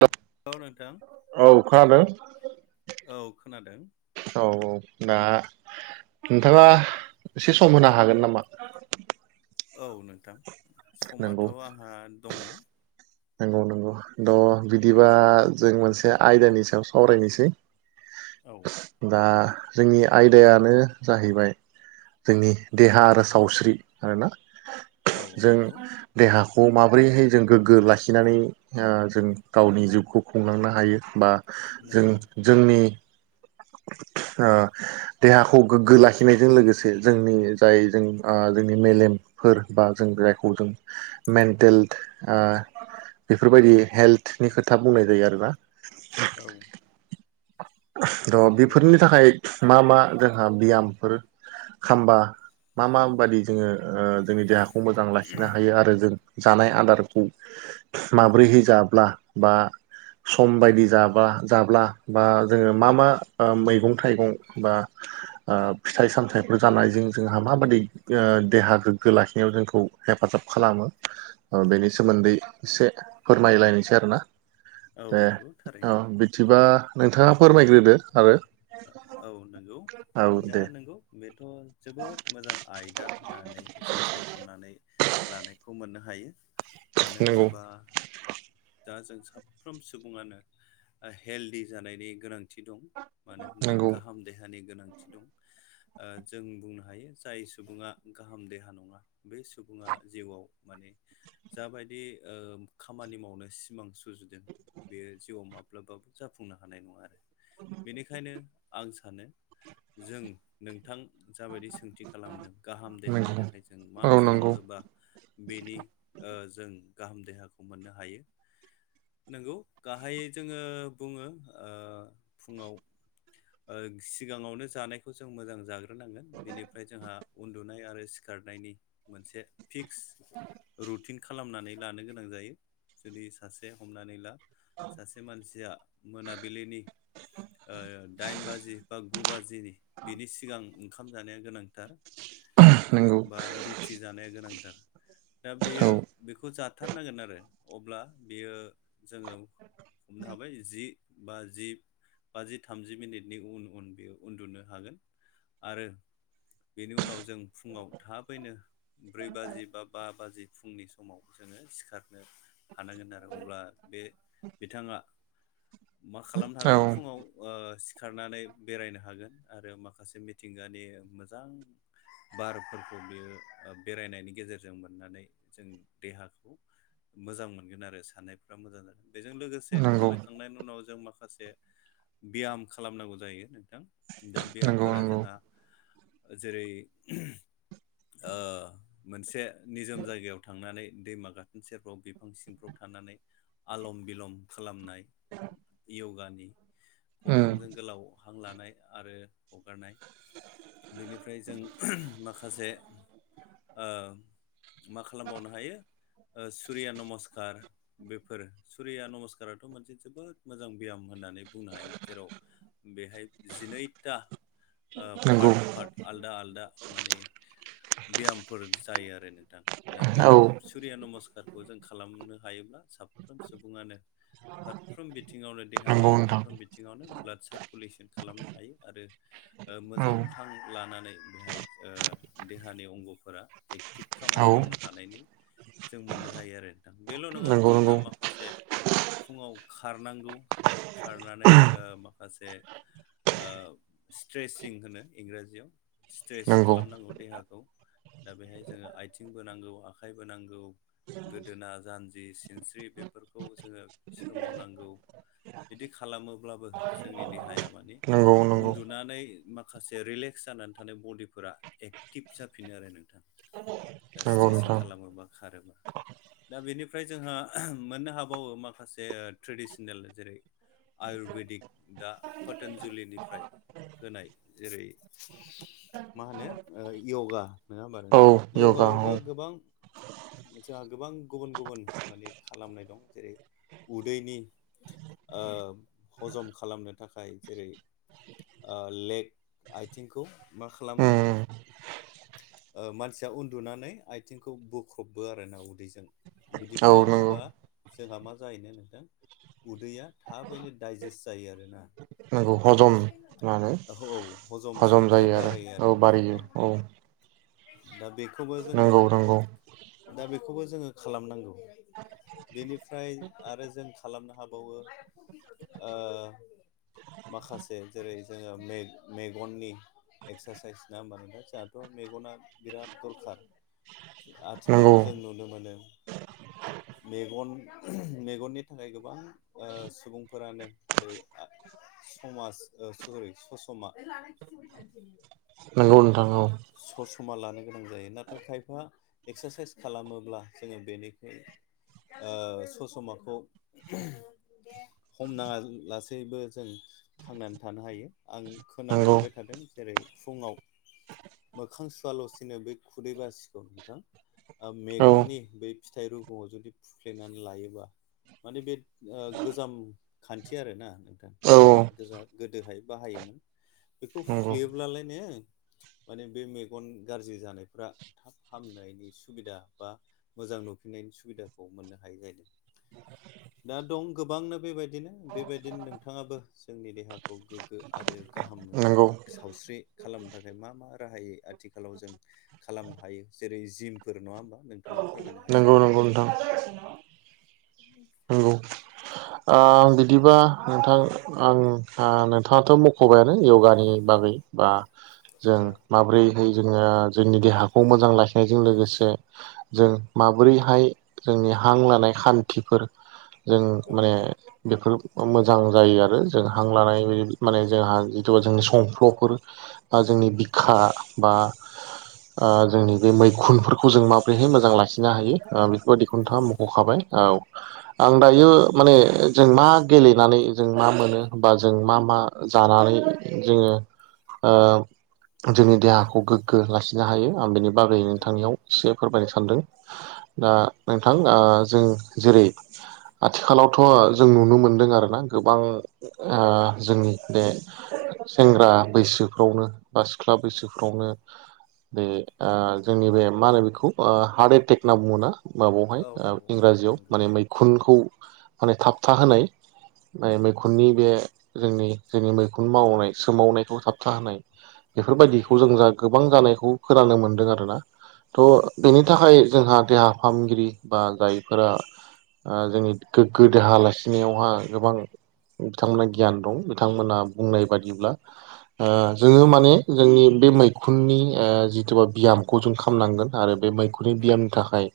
द औ नोंथां औ खोनादों औ खोनादों औ औ दा नोंथाङा एसे सम होनो हागोन नामा औ नोंथां समाथ' नंगौ आंहा दङ नंगौ नंगौथ' बिदिबा जों मोनसे आयदानि सायाव सावरायनोसै औ दा जोंनि आयदायानो जाहैबाय जोंनि देहा आरो सावस्रि आरोना औ जों नंगौ देहाखौ माबोरैहाय जों गोग्गो लासि खिनानै जों गावनि जिउखौ खुंलांनो हायो बा जों नंगौ जोंनि अ देहाखौ गोग्गो लाखिनायजों लोगोसे जोंनि जाय जों जोंनि मेलेम फोर बा जों जायखौ जों मेन्टेल बेफोरबायदि हेल्थनि खोथा बुंनाय जायो आरोोना औ र' नंगौ बेफोरनि थाखाय मा मा जोंहा बियामफोर खामबा मा माबायदि जोङो जोंनि देहाखौ खौ मोजां लाखिनो हायो आरो जों जानाय औ आदारखौ माब्रैहै जाब्ला बा सम बायदि जाबा जाब्ला बा। जोङो मा-मा ओ मैगं-थाइगं बा। ओ फिथाइ-सामथाइफोर जानायजों जोंहा माबादि देहा गोग्गो लाखिनायाव जोंखौ। हेफाजाब खालामो बेनि सोमोन्दै एसे फोरमायलायनोसै आरोना। औ ए नंगौ औ थारैनो बिदिबा नोंथाङा फोरमायग्रोदो आरो। औ नंगौ औ दा दे नंगौ बेथ' जोबोद मोजां आयदा होननानै जों सायख'नानै लानायखौ मोननो हायो मानो नंगौ होनोबा दा जों साफ्रोम सुबुङानो हेल्दिि जानायनि गोनांथि दं मानो होनबा नंगौ गाहाम देहानि गोनांथि दं ओ जों बुंनो हायो जाय सुबुङा गाहाम देहा नङा। बे सुबुङा जिउआव माने जाबायदि ओ खामानि मावनो सिमां सु। सुजुदों बेयो जिउआव माब्लाबाबो जाफुंनो हानाय नङा आरो। बेनिखायनो आं सानो जों नोंथां जाबायदि सोंथि। खालामदों गाहाम देहानि नंगौ थाखाय जों मा औ नंगौ खालामोबा। बेनि ओ जों गाहाम देहाखौ मोननो हायो। नंगौ गाहायै जोङो बुङो ओ। फुङाव ओ सिगाङावनो जानायखौ जों मोजां जाग्रो। नांगोन बेनिफ्राय जोंहा उन्दुनाय आरो सिखारनायनि मोनसे। फिक्स रुटिन खालामनानै लानो गोनां जायो जुदि सासे हमनानै ला। सासे मानसिया मोनाबिलिनि। ओ दाइन बाजि बा गु बाजिनि बिनि सिगां ओंखाम जानाया गोनांथि। दा नंगौ बा रुथि जानाया गोनांथार। दा बेयो औ बेखौ जाथारनांगोन आरो अब्ला बेयो जोङो। हमनो हाबाय जि बा जि। बाजि, थामजि मिनिटनि उन-उन बेयो उन्दुनो हागोन आरो। बेनि उनाव जों फुङाव थाबैनो ब्रै बाजि बा-बा बाजि। फुंनि समाव जोङो सिखारनो। हानांगोन आरो अब्ला बे बिथाङा मा खालामनो हागोन। औ फुङाव सिखारनानै बेरायनो हागोन आरो माखासे मिथिंगानि मोजां। बारफोरखौ बियो बेरायनायनि गेजेरजों मोननानै जों देहाखौ। मोजां मोनगोन आरो साननायफ्रा मोजां जागोन बेजों लोगोसे नंगौ थाबायखांनायनि उनाव जों माखासे। ब्याम खालामनांगौ जायो नोंथां दा नंगौ ब्यामफोरा नंगौ जोंहा। जेरै ओ। मोनसे निजोम जायगायाव थांनानै दैमा गाथोन सेरफ्राव, बिफां सिंफ्राव थानानै। आलम-बिलम खालामनाय यगानि। उम गन्थंजों गोलाव हां लानाय आरो हगारनाय। बेनिफ्राय जों माखासे ओ। मा खालामबावनो हायो ओ सुरिया नमस्कार। बेफोर सुरिया नमस्काराथ' मोनसे जोबोद मोजां ब्याम होननानै। बुंनो हायो जेराव बेहाय जिनैथा ओ नंगौ पार्ट-पार्ट। आलदा-आलदा माने ब्यामफोर जायो आरो नोंथां। दा बे औ सुरिया नमस्कारखौ जों खालामनो हायोब्ला साफ्रोम सुबुङानो। फारफ्रोम बिथिङावनो देहानि। नंगौ नोंथां फारफ्रोम बिथिङावनो ब्लाड सारकुलेसन खालामनो हायो आरो। औ मोजां हां लानानै बेहाय ओ देहानि अंगफोरा। एक्टिभ औ खामानि मावनो हानायनि। जों मोननो हायो आरो नोंथां बेल' नङा नंगौ नंगौ जोंहा माखासे। फुङाव खारनांगौ। खारनानै माखासे स्ट्रेसिं होनो इंराजियाव स्ट्रेस नंगौ खालामनांगौ देहाखौ। दा बेहाय जोङो आथिंबो नांगौ आखाइबो नांगौ। गोदोना जानजि सिनस्रि बेफोरखौ जोङो सोमावनांगौ। बिदि खालामोब्लाबो जोंनि देहाया माने नंगौ नंगौ उन्दुनानै माखासे रिलेक्स जानानै थानाय बडिफोरा एक्टिभ जाफिनो आरो नोंथां दा नंगौ स्ट्रेसिं नोंथां खालामोबा खारोबा। दा बेनिफ्राय जोंहा मोननो हाबावो माखासे ट्रेडिसनेल जेरै- आयुरबेदिक दा पटनजलिनिफ्राय। होनाय जेरै मा होनो यगा नङा औ होमबा? य'गा औ यगायावबो गोबां। जाहा गोबां गुबुन-गुबुन माने खालामनाय दं जेरै उदैनि। हजम खालामनो थाखाय जेरै लेक आथिंखौ मा उम खालामो? मानसिया उन्दुनानै आथिंखौ बोख्रबबो आर ना उदैजों। बिदि औ नंगौ खालामोबा जोंहा मा जाहैनो नोंथां उदैया थाबैनो दडाइजेस्ट जायो आरोना नंगौ हजम मा होनो औ हजम सक्तिया बारायो आरो नोंङ औ दा बेखौबो जोङो नंगौ नंगौ दा बेखौबो जोङो खालामनांगौ। बेनिफ्राय आरो जों खालामनो हाबावो। माखासे जेरै जोङो मेगननि एक्सारसाइस ना होमबानो दा जोंहाथ' मेगना बिराद दरखार। नंगौ आथिखालाव जों नुनो मोनो। मेगन मेगननि थाखाय गोबां सुबुंफोरानो जेरै समाज सरि ससमा नंगौ नोंथां औ ससा लानो गोनां जायो नाथाय खायफा एक्सारसाइस खालामोब्ला जोङो बेनिखुइ ससमाखौ हमना लासेैबो जों थांनानै थानो हायो आं खोनानो नंगौ मोनबाय थादों जेरै फुङाव मोखां सुवाल'सिनो बे खुदै बासिखौ नोंथां औ मेगननि बै फिथाइ रुगुआव जुदि फुफ्लेनानै लायोबा माने बे गोजाम खान्थि आरोना नोंथां औ गोदो गोा गोदोहाय बाहायोमोन। बेखौ नंगौ फुफ्लेयोब्लालाय ने माने बे मेगन गाज्रि जानायफ्रा थाब हामनायनि सुबिदा बा मोजां नुफिननायनि सुबिदाखौ मोननो हायै जादों। दा दं गोबांनो बेबायदि बिदिनो बेबायदिनो नोंथाङाबो जोंनि देहाखौ गोग्गो आरो गाहामो नंगौ सावस्रि खालामनो थाखाय मा मा राहायै आथिखालाव जों खालामनो हायो जेरै जिमफोर नङा होमबा नोंथाङा फोरमायनो नंगौ हासिगोन। नंगौ नोंथां [unintelligible] आं बिदिबा नोंथां आं नोंथाङाथ' मख'बायानो य'गानि बागै बा जों औ माब्रैहाय जोङो जोंनि देहाखौ मोजां लाखिनायजों लोगोसे जों माबोरैहाय जोंनि हां लानाय खान्थिफोर जों औ माने बेफोर मोजां जायो आरो जों हां लानाय माने जोंहा जिथुबा जोंनि संफ्ल'फोर बा जोंनि बिखा बा जोंनि बे मैखुनफोरखौ जों माबोरैहाय मोजां लाखिनो हायो। बेबायदि खुथा नंगौ मख'खाबाय औ आं दायो माने जों मा गेलेनानै जों मा मोनो हबा जों मा मा जानानै जोङो ओ जोंनि देहाखौ गोग्गो लाखिनो हायो आं बेनि बागै नंगौ नोंथांनियाव एसे फोरमायनो सानदों दा नोंथां जों जेरै आथिखालावथ' जों नुनो मोनदों आरोना गोबां जोंनि बे सेंग्रा बैसोफ्रावनो बा सिख्ला बैसोफ्रावनो बे जोंनि बे मा होनो बेखौ हार्ट एटेक होनना बुङोना? माबायावहाय औ औ औ इंराजियाव नंगौ माने म मै खुनखौ माने थाबथा होनाय मैखुननि बे जोंनि जोंनि मैखुन मावनाय सोमावनायखौ थाबथा होनाय नंगौ बेफोरबायदिखौ जों जा गोबां जानायखौ फोराननो मोन्दों आरो ना थ' बेनि थाखाय जोंहा देहा फाहामगिरि बा जायफोरा जोंनि गोगो देहा ला खिनायावहा गोबां बिथांमोनहा गियान दं बिथांमोना बुंनाय बादिब्ला जोङो माने जोंनि बे मैखुननि जिथ बा बियाम गजुन खालामनांगोन आरो बे मैखुननि बियामनि थाखाय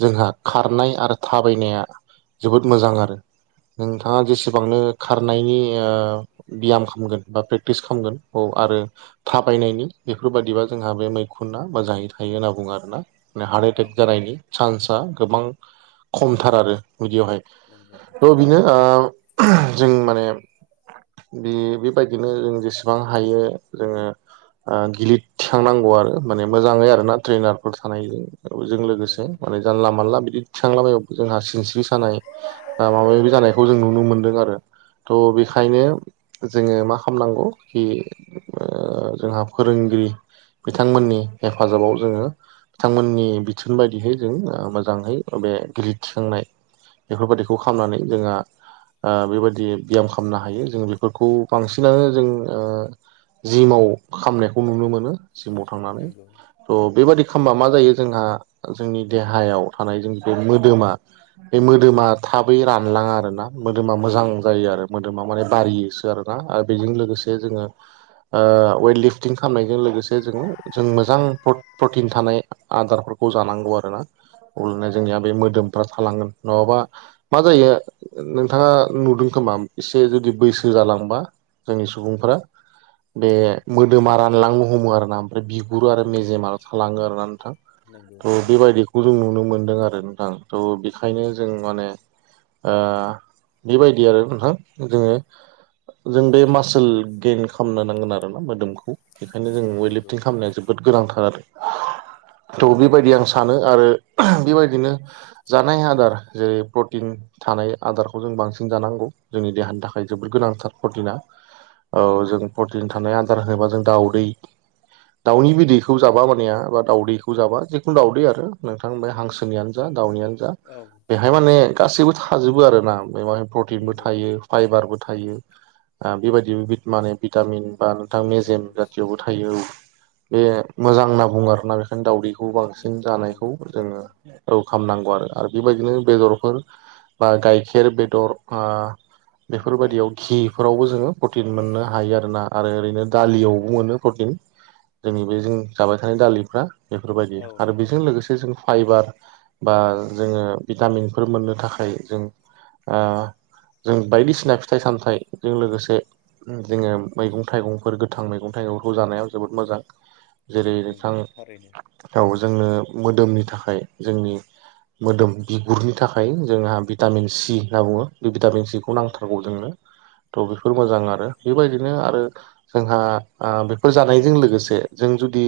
जोंहा खारनाय आरो थाबायनाया जोबोद मोजां आरो नोंथाङा नंगौ नंगौ जेसेबां बांनो खारनायनि बियाम खालामगोन बा प्रेक्टिस खालामगोन बेव आरो थाबायनायनि बेफोरबादिबा जोंहा बे मैखुना मोजाङै थायो होनना बुङो आरोना ने हार्ट औ एटेक औ जानायनि सान्सआ गोबां खमथार आरो बिदियावहाय नंगौ थ' बेनो थारैनो जों माने बे बेबायदिनो जों जेसेबां हायो जोङो गिलितथिखांनांगौ आरो माने मोजाङै आरो ना ट्रेनारफोर थानायजों बेजों लोगोसे नंगौ माने जानला मानला बिदि थिखांलाबायबाबो जोंहा सिनस्रि सानाय माबा माबि जानायखौ जों नुनो मोनदों आरो थ' नंगौ बेखायनो जोङो मा खालामनांगौ खि जोंहा फोरोंगिरि बिथांमोननि हेफाजाबाव जोङो बिथांमोननि बिथोन बायदिहै जों मोजाङै बे गिलिर थिखांनाय बेफोरबायदिखौ खौ खालामनानै जोंहा बेबायदि ब्याम खालामनो हायो जों बेफोरखौ बांसिनानो जों जिमाव खामनायखौ नुनो मोनो जिमाव थांनानै नंगौ थ' बेबादि खालामबा मा जायो जोंहा जोंनि देहायाव थानाय जोंनि बे मोदोमा बे मोदोमा थाबै रानलाङा आरोना मोदोमा मोजां जायो औ आरो मो मोदोमा माने बारियोसो आरोना आरो बेजों लोगोसे जोङो वेट लिफटिं खालामनायजों लोगोसे जोङो जों मोजां प्रट प्रटिन थानाय आदारफोरखौ जानांगौ आरोना अब्लानो जोंनिया बे मोदोमफ्रा थालांगोन नङाबा मा जायो नोंथाङा नुदों खोमा एसे जुदि बैसो जालांबा जोंनि सुबुंफोरा बे औ मोदोमा रानलांनो हमो आरो ना बिगुर आरो नंगौ मेजेमाल थालाङो आरोना नोंथां नंगौ थ' थारैनो बेबायदिखौ गुदुं नुनो मोनदों आरो नोंथां थ' बेखायनो जों माने बेबायदि आरो नोंथां जोङो जों बे मासोल गेइन खालामनो नांगोन आरो ना मोदोमखौ बेखायनो जों वेट नंगौ लिफटिं खालामनाया जोबोद जोबोद गोनांथार आरो थ' बेबायदि आं सानो आरो बेबाय बिदिनो जानाय आदार जेरै टिन थानाय आदारखौ जों बांसिन जानांगौ जोंनि देहानि थाखाय जोबोर गोनांथार प्रटिना औ जों प्रटिन थानाय आदार होनोबा जों दाउदै दाउनि बिदैखौ जाबा मानेया बा दाउदैखौ जाबा जिखुनु दाउदै आरो नोंथां बाय हांसोनियाटनो जा दावनियानो जा औ बेहाय माने गासैबो थाजोबो आरो ना बेहाय प्रटिनबो नंगौ थायो। फाइबारबो थायो बे बायदि माने भिटामिन बा नोंथां मेजेम भिटामिन्स जाथियावबो थायो बे मोजां होनना बुङो आरोना दावदैखौ बांसिन जानायखौ नंगौ थारैनो जोङो खालामनांगौ आरो आरो बे बायदिनो बेदरफोर बा गाइखेर, बेदर, ओ ना बेफोरबायदियाव घिफोरावबो जोङो प्रटिन मोननो हायो आरोना आरो ओरैनो नंगौ दालियावबो मोनो प्रटिन। जोंनि बे जों जाबाय थानाय दालिफ्रा बेफोरबायदि औ आरो नंगौ बेजों लोगोसे जों फाइबार बा जोङो भिटामिनफोर मोननो थाखाय जों जों बायदिसिना फिथाइ सामथाइजों लोगोसे जोङो मैगं थाइगंफोर गोथां मैगं थाइगंफोरखौ जानायाव जोबोद मोजां जेरै नोंथां नंगौ थारैनो औ जोंनो मोदोमनि थाखाय जोंनि मोदोम बिगुरनि थाखाय फायो जोंहा भिटामिन सि होनना बुङो बे भिटामिन सिखौ औ नांथारगौ जोंनो थ' बेफोर मोजां आरो बेबायदिनो आरो जोंहा बेफोर जानायजों लोगोसे जों जुदि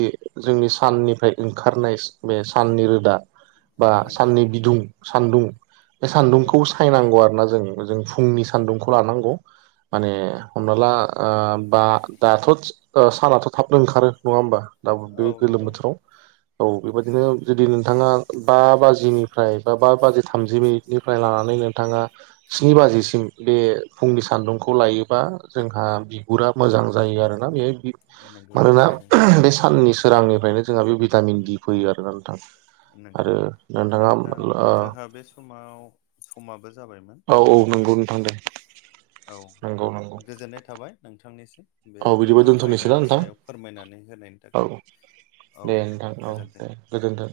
जोंनि साननिफ्राय ओंखारनाय बे साननि रोदा बा नंगौ साननि बिदुं सान्दुं बे औ सान्दुंखौ सायनांगौ आरो ना जों जों फुंनि सान्दुंखौ लानांगौ। माने हमना ला बा दाथ' सानाथ' थाबनो ओंखारो नङा होमबा दा बे औ गोलोम नंगौ बोथोराव। औ बे बायदिनो जुदि नोंथाङा बा बाजिनिफ्राय बा बाजि थामजिब्रैनिफ्राय लानानै नोंथाङा स्नि बाजिसिम बे फुंनि सान्दुंखौ लायोबा जोंहा बिगुरा मोजां जायो आरोना बे। नंगौ मानोना थारैनो बे साननि सोरांनिफ्रायनो जोंहा बे भिटामिन डि‌ फैयो आरोना नोंथां। नंगौ आरो नोंथाङा नोंथां ओ जोंहा बे समाव समाबो जाबायमोन। औ औ नंगौ नोंथां दे। औ नंगौ नंगौ गोजोननाय थाबाय नोंथांनिसिम। बे औ बिदिबा मोजां दोनथ'नोसैना आयदानि नोंथां सायाव फोरमायनानै होनायनि औ थाखाय। औ दे नोंथां औ गोजोन्थों। दे गोजोन्थों।